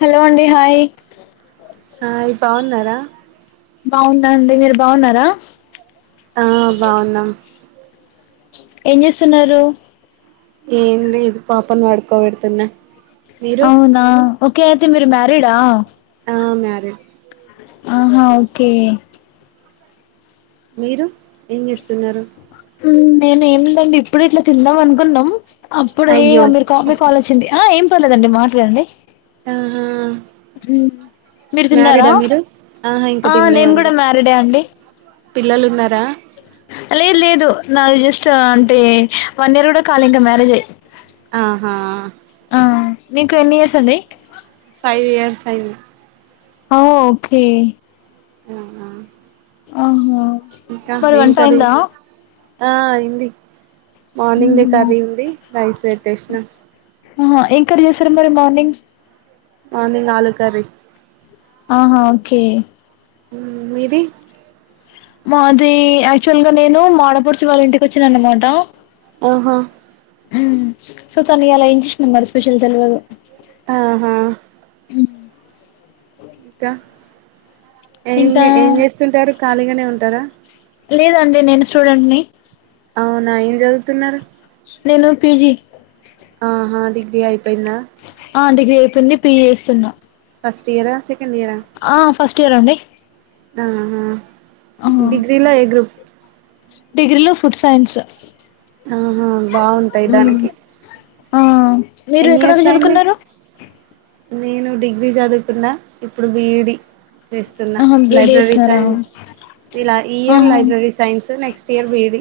Hello అండి hi hi బాన్నారా బావున్నా అండి మీరు బావున్నారా ఆ బావున్నాం ఏం జెస్తున్నారు ఏమ్ లేదు పాపను పడుకోబెడుతున్నా మీరు అవునా ఓకే అయితే మీరు మ్యారిడా ఆ మ్యారిడ్ ఆహా ఒకే మీరు ఏం జెస్తున్నారు ఉమ్ నేనే ఏమి లేండి ఇప్పుడు ఇట్లా తిందాం అనుకున్నాం అప్పుడు అయ్యో ఇగ మీరు మీ కాల్ వొచ్చింది ఆ ఏం పర్లేదండి మాట్లాడండి ఆహా మ్మ్. మీరు తిన్నారా మ్యారీడా మీరు ఆహా ఇంకా ఆ నేను కూడా తిండ్లేదండి మ్యారీడే అండి పిల్లలు ఉన్నారా లేదు లేదు నాది జస్ట్ అంటే వన్ ఇయర్ గూడా కాళా ఇంకా మ్యారేజ్ అయ్ ఆహా ఆ నీకు ఎన్ని ఇయర్స్ అండి ఫైవ్ ఇయర్సైంది ఆ ఓకే అవునా అవునా మరి వంట కర్రీ అయిందా ఆ అయింది మార్నింగ్ దె మ్మ్హ్మ్. కర్రీ ఉంది రైస్ పెట్టేషిన ఆహ ఏం కర్రీ జెశారు మరి మార్నింగ్ మార్నింగ్ ఆలూ కర్రీ ఆహ ఓకే మ్ మీది మాది యాక్చువల్ గా నేను మాఆడపడుచు వాళ్ళ ఇంటికి వచ్చినాను అనమాట ఆహ ఉహ్ సో తన ఎలా ఇం ఇమ్ మ స్పెషల్ తెల్వ ఆహ ఇక ఏం ఇంకా ఏం చేస్తుంటారు ఖాళీగానే ఉంటారా లేదండి నేను స్టూడెంట్ ని అవునా ఏం చదువుతున్నారు నేను పీజి ఆహ డిగ్రీ అయిపోయిందా ఆ డిగ్రీ అయిపోయింది పిజి చేస్తున్నా ఫస్ట్ ఇయరా సెకండ్ ఇయరా ఆ ఫస్ట్ ఇయర్ అండి ఆహ ఆ డిగ్రీలా ఏ గ్రూప్ డిగ్రీలో ఫుడ్ సైన్స్ ఆహ బాగుంటాయి మ్మ్ దానికి ఆ మీరు ఎన్ని ఇయర్స్ ఎక్కడవరకు అయింది చదువుకున్నారు నేను డిగ్రీ చదువుకున్న ఇప్పుడు బిఈడి చేస్తున్న ఆహా బీడీ లైబ్రెరీ చేసినారా సైన్స్ ఇలా ఈ ఇయర్ ఆహా లైబ్రెరీ సైన్స్ నెక్స్ట్ ఇయర్ బిడి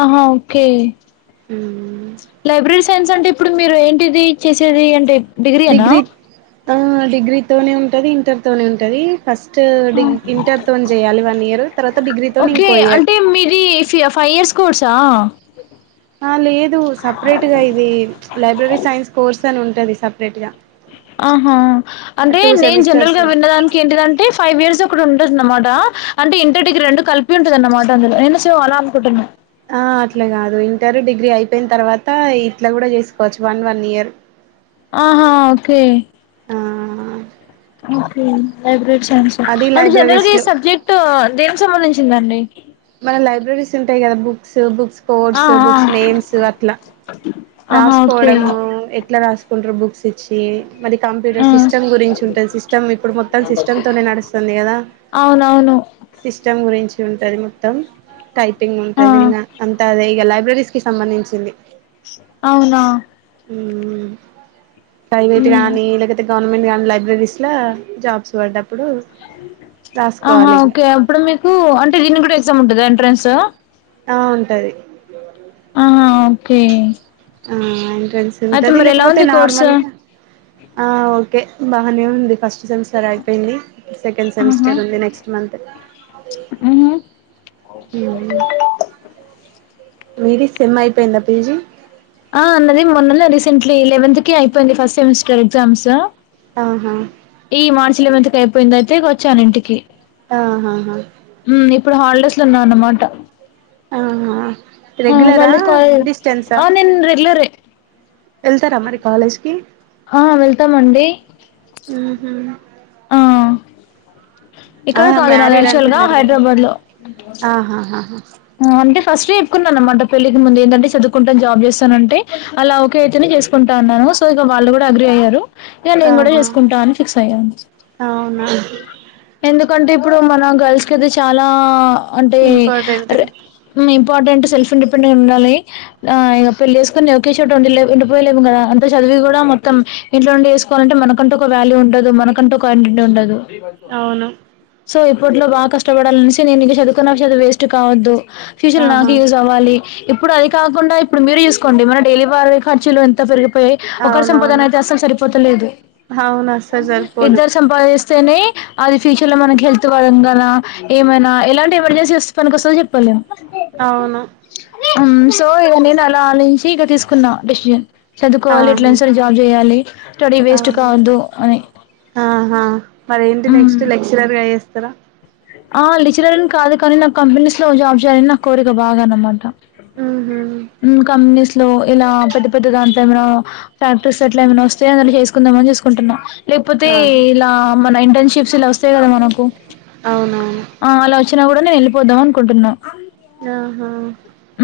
ఆహ ఓకే ఉమ్ లైబ్రెరీ సైన్స్ అంటే ఇప్పుడు మీరు ఏంటిది చేసేది అంటే డిగ్రీ ఎనా ఆ డిగ్రీతోనే ఉంటుంది ఇంటర్ తోనే ఉంటుది ఫస్ట్ డిగీ ఇంటర్ తోనె చేయాలి వన్ ఇయర్ తర్వాత డిగ్రీతోనె ఇంకో ఇయర్ ఇసియా ఫై ఇయర్స్ కోర్సా ఆ లేదు సప్రేట్గా ఇది లైబ్రెరీ సైన్స్ కోర్స్ అని ఉంటది సప్రేట్ గా ఆహా అంటే టూ నేను జన్రల్ సెమిస్టర్స్ గా ఉంటాయి విన్నడాానికి ఏంటిదంటే ఫైవ్ ఇయర్స్ ఒక ఉండ ట అన్నమాట అంటే ఇంటడికి రెండు కలిపి ఉంటంది అన్నమాట అందులో నేను సో అలా అనుకుంటున్నాను ఆ అట్ల గాదు ఇంటర్ డిగ్రీ అయిపోయిన తర్వాత ఇట్లా కూడా చేసుకోవచ్చు వన్ వన్ ఇయర్ ఆహా ఓకె ఆ ఓకే లైబ్రరీ సైన్స్ అది అంటే జెన్రల్ లైబ్రరీస్ గా ఈ లో సబ్జెక్ట్ దేనికి సంబంధించిందండి మన లైబ్రెరీస్ ఉంటాయి కదా బుక్స్ బుక్స్ ఆ కోడ్స్ ఆ బుక్స్ నేమ్స్ అట్ల ఆహా ఓకే రాసుకోవడము ఎట్ల రాసుకుంటారు బుక్స్ ఇచ్చి మది ఆ కంప్యూటర్ సిస్టమ్ గురించి ఉంటుంది సిస్టమ్ ఇప్పుడు మొత్తం సిస్టమ్ తోనే నడుస్తుంది గదా అవునవును సిస్టమ్ గురించి ఉంటది మొత్తం టైపింగ్ ఆ ఉంటంది ఇంగ అంతె అదే ఇక లైబ్రరీస్ కి సంబంధించింది అవునా ఉమ్ ఫైవ్ ఐట్ గానీ లేకతే గవర్మెంట్ లైబ్రెరీస్ లా జాబ్స్ పడ్డ ఆహా ఓకే అప్పుడు మీకూ అంటే దీన్ని కూడా ఎగ్జామ్ ఉంటుంది ఎంట్రన్స్ ఆ ఉంటది ఆహ ఓకే ఆ ఎంట్రన్స్ అయితే ఉంటది మరి ఎలా లేకపోతే ఉంది కోర్సు నార్మల్గా ఆ ఓకే బాగనే ఉంది ఫస్ట్ సెమిస్టర్ అయిపోయింది సెకెండ్ ఆహా సెమిస్టర్ ఉంది నెక్స్ట్ మంత్ [unintelligible] మీరి సిమ్ అయిపోయిందా పీజీ ఆ అన్నది మొన్నలో రీసెంట్లీ లెవెంత్ కి అయిపోయింది ఫస్ట్ సెమిస్టర్ ఎగ్జామ్స్ ఆహా ఈ మార్చ్ ఎలివిత అయిపోయింది అయితే వచ్చాను ఇంటికి ఆహాహా మ్మ్ ఇప్పుడు హాలిడేస్ లో ఉన్నా అన్నమాట ఆ ఆ రెగ్యులరా మళ్ళీ కాల్ డిస్టెన్సా ఆ నేను రెగ్యులరే ఎళ్తారా మరి కాలేజ్కి ఆ వెళ్తామండి ఉహు ఆ ఇక్కడ ఆహా కాదు నా మ్యారీడ్ యాక్చువల్ గా అంటున్నారు కదా హైదరాబాద్ లో ఆహాహాహా అంటే ఫస్ట్ చెప్పుకున్నాను. అన్నమాట పెళ్ళికి ముందే ఏంటంటే, చదువుకుంటా, జాబ్ చేస్తానంటే, అలా ఒకె అయితేనే చేసు కుంటాన్నాను సో ఇగ వాళ్ళు కూడా అగ్రి అయ్యారు. ఇగ నేను కూడా ఆహా చేసుకుంటా అని ఫిక్స్ అయ్యాను అవునా ఎందుక్ అంటే ఇప్పుడు మన గర్ల్స్ కి అయితే చాలా అంటే ఇంపార్టెంట్ రె మీ ఇంపార్టెట్ సెల్ఫ్ ఇండిపెండ్ అయి ఉండాలి. ఆ ఇగ పెళ్లి చేసుకుని ఒకే చోటా ఉండలేం. ఉండిపోలేం కదా అంట చదు ఇవి కూడా మొత్తం ఇంట్లో నుండి ఏసుకోవాలంటే, మనకంటూ ఒక వ్యాల్యూ ఉండదు. మనకంటూ ఒక అంటి ఉండదు. అవును సో ఇప్పట్లో బాగా కష్టపడాలనేసి నేను ఇగ చదువుకున్నా చదువ్ వేస్ట్ కావద్దు. ఫ్యూచర్ ఆహా నాకు యూజ్ అవ్వాలి. ఇప్పుడు అది కాకుండా ఇప్పుడు మీరు చూసుకోండి. మన డైలివారీ ఖర్చులు ఎంత పెరి పే ఒకరి సంపాదన అవునవును అయితే అస్సలు సరిపోతలేదు. అవును అస్సలు సరిపోదు ఇద్దరు సంపాదిస్ స్తేనే అదిఫిష్ ఇలా మనకి హెల్త్ పరంగా ఏమనా ఎలాంటి ఎమర్జెన్సీ వస్తే పనికి వస్తుందో చెప్పాలేం. అవును సో ఇగ నేను అలా ఆలోంచి ఇక తీసుకున్నా డెసిజన్ చదువుకోవాలి ఆహా ఎట్లైనా సరే జాబ్ చేయాలి. స్టడీ వేస్ట్ ఆహా కావద్దు అని ఆహా మరేంటి నెక్స్ట్ హ్మ్. లెక్చరర్గా ఎస్ ఆ లెచ్ రర్ని కాదు కానీ నాకు కంపెనీస్ లో జాబ్ చేయాలని నా కోరిక బాగా అన్నమాట. ఉహు ఉమ్ కంపెనీస్ లో ఇలా పెద్ద పెద్ద దాంట్లో ఏమనా, ఫ్యాక్టరీస్ అట్ల ఏమ్నా వస్తే, అందులో చేసుకుందామని చూసుకుంటున్నా. లేకపోతే ఆహా ఇలా మన ఇంటర్న్షిప్స్ ఇలా వస్తాయి కదా మనకు అవునవును నే వెళ్ళిపోదాం అనుకుంటున్ ఆహా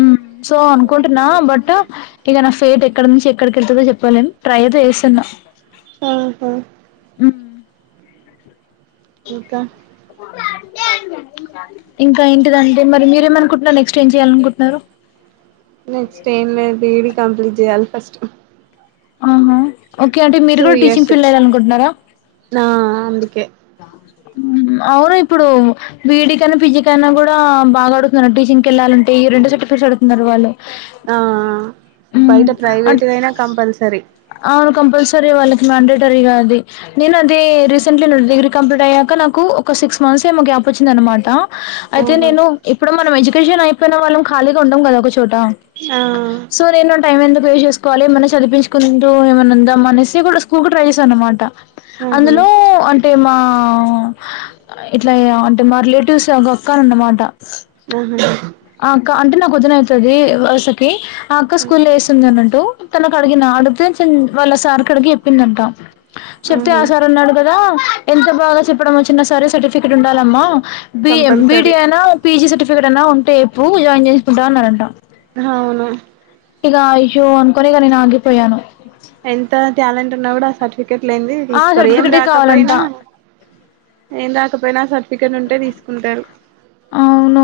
ఉమ్ సో అనుకుంటున్నా బట్ ఇగ నా ఫేట్ ఎ ఎక్కడ నుంచి ఎక్కడికి వెళ్తదో చెప్పలేం. ట్రై అయితే చేస్తున్నా ఆహా హ్మ్ ఇంక ఇంకా ఏంటిదంటే మరి మీరేమనుకుంటున్నారు. నెక్స్ట్ ఏం చేయాలి అనుకుంటున్నారు. నెక్స్ట్ ఏం లేద్ డిగ్రీ కంప్లీట్ చెయ్యాలి ఫస్ట్ ఆహా ఓకే అంటే మీరు టూ కూడా టీచింగ్ ఇయర్స్ ఫీల్డ్ వెళ్లాలి అనుకుంటున్నారా. ఆ అందుకే అవును ఇప్పుడు బిఈడీ కనా పిజీ కనా కూడా బాగా అడుగుతున్నారు టీచింగ్ కెళ్ళాలంటే ఈ రెండు సర్టిఫికెట్స్ అడుగుతున్నారు వాళ్లు ఆ బయట ప్రైవేట్ అట్ గ అయినా కంపల్సరీ అవును కంపల్సరీ వాళ్ళకి మాండేటరీగా అది నేను అది రీసెంట్లీ డిగ్రీ కంప్లీట్ అయ్యాక నాక్ కు ఒక సిక్స్ మంత్స్ ఏమో గ్యాప్ వచ్చింది. అనమాట అయితే ఆహా నేను ఇప్పుడు మనం ఎడ్యుకేషన్ అయిపోయిన వాళ్ళం ఖాళీగా ఉండం కదా చోట ఆ సో నేను టైం ఎంత పే చేసుకోవాలి మన చదిపించు ఉందో ఏమన్నా ఉందాఅనేసి స్కూల్ కు ట్రై చేసాను అనమాట ఆహా అందులో అంటే మా ఆ ఇట్లా అంటే మా రిలేటివ్స్ ఒగ అక్క ఉన్నమాట అహా ఆ అక్క అంటే నాకు వదిన అయితది. వరుసకి ఆ అక్క స్కూల్ వేస్తుంది అన్నట్టు తనకు అడిగిన ఆడితే వాళ్ళ సార్ కడిగి చెప్పిందంటా చెప్తే ఆ ఆహా సార్ అన్నాడు గాద. ఎంత బాగా చెప్పడం వచ్చిన సరే సర్టిఫికెట్ ఉండాలమ్మా. బీ. ఏ. బిడీ కంపల్సరీ అయినా, పి. జి సర్టిఫికేట్ అయినా ఉంటే ఎప్పు జాయిన్ చేసుకుంటా. అన్నాడంట. అవునా ఇగా ఆ ఇష్యూ అనుకునే ఇగ నేను ఆగిపోయాను. ఎంత టాలెంట్ ఉన్నా గూడా. ఆ సర్టిఫికెట్ లేంది. ఆ తీసుకోరు ఏం సర్టిఫికెటే కావాలంట రాకపోయినా ఏం రాకపోయినా. ఆ సర్ట్ ఫికెన్ ఉంటే తీసుకుంటారు. అవును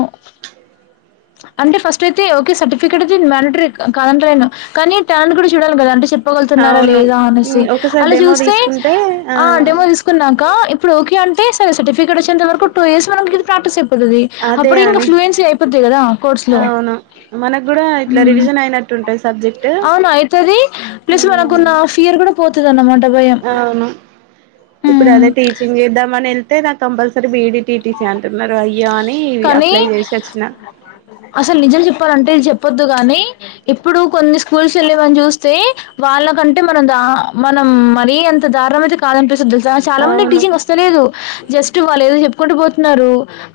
అంటే ఫస్ట్ అయితే ఓకే సర్టిఫికేట్ అయితే మ్యడేట్రి కాదంటలేను. కానీ టాలెంట్ గూడా చూడాల గదంటే చెప్ గలుతున్నారా అవును లేదా అనేసి. ఒకసారి అలా డెమో చూస్తే తీసుకుంటే ఆ డేమో తీసుకున్నాక. ఇప్పుడ్ ఓకే అంటే. స సర్టిఫికేట్ వచ్చేంత వరకు టూ ఇయర్స్ మనం ఇది ప్రాక్టీస్ అయిపోతది. అదే అప్పుడు ఇంగా అని ఫ్లూయన్సీ అయిపోద్ ది కదా కోర్స్ లో అవును మనకు కూడా ఇట్లా రివిజన్ అయినట్టుంటది సబ్జెక్ట్ అవును అయితది. ప్లస్ మనకున్న ఫియర్ కూడా పోత్ అవును ఇప్పుడు ఉమ్. అదే టీచింగ్ చేద్దామని ఏళ్తే నాకు compulsory B, E. D T. T. C అంటున్నారు. అయ్యో అని ఇది కానీ అప్లై చేసోచ్చిన. చెపోద్దు కానీ. ఇప్పుడు కొన్ని స్కూల్స్ ఎల్లిగాని చూస్తే. వాళ్ళకంటే మనం దా మన మరీ అంత దారుణమయితే కాదనిపిస్తద్ తెల్సా చాలా మంది అవును టీచింగ్ వస్తేలేదు. జస్ట్ వాళ్ళు ఏదో చెప్ కుంటు పోతున్నారు.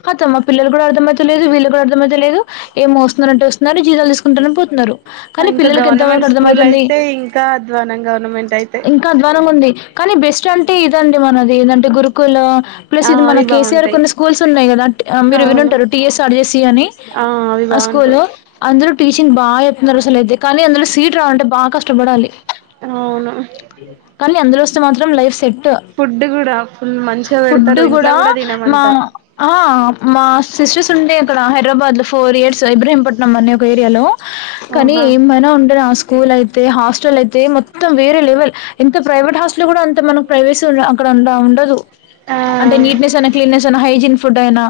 కథం మా పిల్లలు కూడా అర్థమయితలేదు. వీళ్ళు కూడా అర్థమయితేలేదు, ఏమో వస్తునారంటే వస్తున్నారు. జీతలు తీసుకుంటానే పోతున్నారు. కానీ ఇంకా పిల్లలకి ఎంత వరకు గవర్నమెంట్ స్కూల్ అర్థమయితుంది. అయితే ఇంకా అధ్వానం గవర్నమెంట్ అయితే ఇంకా అద్వానంగా ఉంది. కానీ బెస్ట్ అంటే ఇదండి. మనది ఏదంటే గురుకుల ప్లస్ ఆ ఇది మన అవి కే. సీ. ఆర్ బాగుంటాయి కొన్ని స్కూల్స్ ఉన్నాయి కదా. మీరు అవును వినుంటారు టీ. ఎస్. ఆర్ట్ చేసి అని ఆ అవి ఆ బాగుంటాయి స్కూల్లో అందరూ టీచింగ్ బాగా చెప్తున్నారసలు అయితే కానీ. అందులో సీట్ రావాలంటే బాగా కష్టపడాలి. అవును కానీ అందులో వస్తే మాత్రం లైఫ్ సెట్ ఫుడ్ గూడా ఫుల్ మంచిగా ఫుడ్ పెడతారు. ఇంట్ల కూడా గూడా ది మా ఆ మా హస్ట్ సిస్టర్స్ ఉండే. అక్కడ హైదరాబాద్లో ఫోర్ ఇయర్స్ ఇబ్రహీంపట్నం అనే ఒక ఏరియాలో. కానీ ఓహా ఏమైనా ఉండేనా ఆ స్కూల్ అయితే, హాస్టల్ అయితే మొత్తం వేరే లెవెల్. ఏంత ప్రైవేట్ హాస్టల్ గూడా అంత మన ప్రైవేసీ ఉన్ అక్కడ అండ ఉండదు. ఆ అంటే నీట్నెస్ అనే హైజిన్ ఫుడ్ అయినా,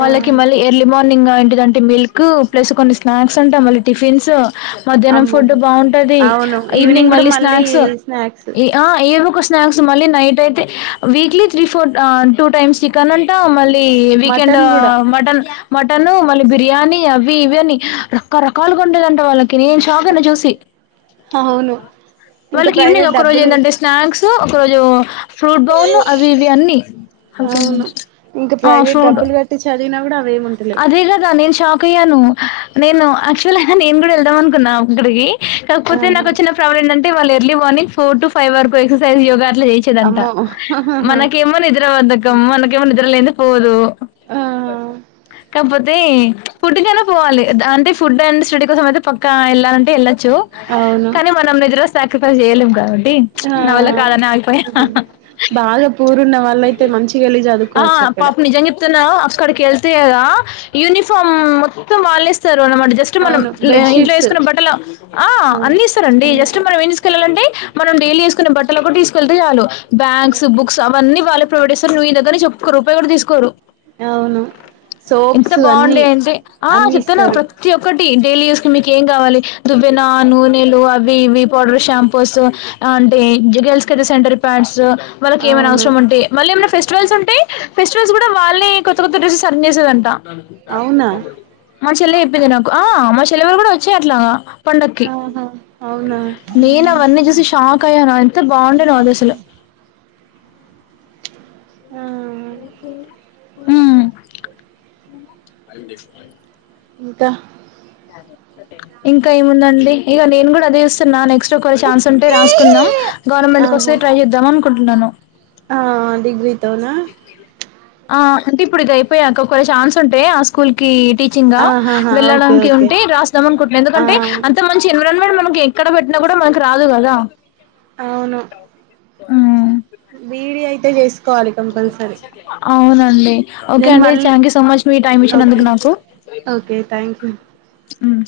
వాళ్లకి మళ్ళీ ఎర్లీ మార్ లింగా ఏంటిదాంటే మిల్క్ ప్లస్ కొన్ని స్నాక్స్ అంటా. మళ్ళీ టిఫిన్స్. మధ్యాహ్నం అమ్మో ఫుడ్ బాగుంటది, అవును ఈవినింగ్ కూడా మళ్ళీ స్నాక్స్, స్నాక్స్ ఆ ఏమోక స్నా స్నాక్స్ మళ్ళీ నైట్ అయితే. వీక్లీ త్రీ ఫోర్ ఆ టూ టైమ్స్ చికెన్ అంటా మళ్ వీకెండో మటన్ కూడా మటన్ మటను మళ్ళీ బిర్యానీ అవి ఇవి అన్నీ రకరకాలుగా వండేదంటా. వాళ్ళకి నేను షాక్ అయిన చూసి అవును ఇంకా వాళ్ళకి ఈవినింగ్ ప్రైవేట్ ఒక రోజు డబ్బులు ఏంటంటే స్నాక్స్, ఒక రోజు ఫ్రూట్ బౌల్, అవి ఇవి అన్నీ. ఒక అవును నిమ్షాం ఇంకా ఆ ప్రైవేట్ ఫ్రూట్ డబ్బులు కట్టి చదివినా కూడా అవేమి ఉంటలేవు అదే కదా నేను షాక్ అయ్యాను. నేను యాక్చువల్గా నేను కూడా వెళ్దాం అనుకున్నా. అక్కడిగీ కాకపోతే ఆహా నాకోచ్చిన ప్రాబ్లమ్ ఏంటంటే వాళ్ళు early morning four to five వరకు ఎక్సై, యోగ ఇట్లా చేసేదంటా. అమ్మో మనకేమో నిద్ర బద్దకం మనకేమో నిద్ర లేని పోదు. నాక్ ఆ తెల్వదు బస్కె కాపోతే ఫుడ్ కైనా పోవాలి. ద అంటే ఫుడ్ అండ్ స్విటి కోసం అయితే. పక్క ఎళ్ళాలంటే ఎళ్ళ చ్చు. అవును కానీ మనం నిదరా సాక్రిఫైస్ చెయ్యలేం గా తీన్ ఆ నా వల్ల కాదనాగిపోయ. ఆహా హా బాగా పూరున్న వాళ్ళయితే మంచిగా వెళ్ళి ఆ చదువుకోవచ్చు అక్కడ పాపం నిజం చెప్తున్నా ఆ అక్కడ కెళ్తే గాదా యూనిఫామ్ మొత్తం. వాళ్లేస్ స్తరన్నమాట. జస్ట్ మనం అవును లే ఇంట్లో బెడ్షీట్స్ ఏసుకున్న బట్టల. ఆ అన్ని ఇస్తారండి. జస్ట్ అన్ని మనం ఎంతీస్కెళ్ళాలంటే. మనం డైలీ ఏసుకునే బట్టలోక్కట్ తీసుకెళ్తే చాలు. Bags, books. అవ్ అన్ని వాళ్ళే ప్రొవైడ్ జేస్తరు నువ్ నీ దగ్గర్నుంచి ఒక్క రూపాయ్ గూడ తీసుకోరు. అవును ఎంత సోప్స్ అన్ని బాగుండయంటే ఆ అన్ని చెప్తున్నా ఇస్తారు ప్రతి ఒక్కట్ డైలీ యూస్ కి మీకేం గావాలి దువ్వెనా, నూనెలు అవి ఇవి పౌడర్ షాంపొస్ టే గర్ల్కైతే సానిటరీ ప్యాడ్స్ వాళ్ళకేమన్న అవును అవసరముంటే మల్లేమైనా ఫెస్ స్టివల్స్ ఫెస్టివల్స్ గూడా వాళ్ళే కొత్త కొత్త డ్రెస్సెస్ అన్నేసేదంటా అవునా మా చెల్లె చెప్పింది నాకు, ఆ మా చెల్లెల్లోల్గుడ వచ్చాయట్లాగా పండక్కి ఆహా అవునా నేను అవన్నీ జూసి షాక్ అయ్యాను ఎంత బాగుండేనో అదసలు ఆ ఆ ఇంకా ఇంక ఏముందండి ఇగ నేను గూడ అదే జూస్తున్నా నెక్స్ట్ కొ ఛాన్స్ ఉంటే రాసుకుందాం గవర్నమెంట్ కొస్తే ఆహా ట్రై చేద్దాం అనుకుంటున్నాను ఆ డిగ్రీతోనా ఆ అంటే ఇప్పుడు ఇదయిపోయాక ఒకవేళ ఛాన్స్ ఉంటె ఆ స్కూల్ కి టీచింగా? ఆహాహా ఓకే వెళ్ళడానికి ఓకే ఉంటే రాస్దం అనుకుంటున్న ఆ ఎందుకంటే అంత మంచి ఎన్విరాన్ క్కడ మనకి ఎక్కడ పెట్టినా కూడ మనకి రాదు కదా అవును ఉమ్ బీ ఈ డి అయితే చేసుకోవాలి కంపల్సరీ అవునండి ఓకే నేను అండి మళ్ళీ థ్యాంక్ యూ సో మచ్ మీ టైమ్ ఓకే ఇచ్చినందుకు నాకు ఓకే థ్యాంక్ యూ ఉమ్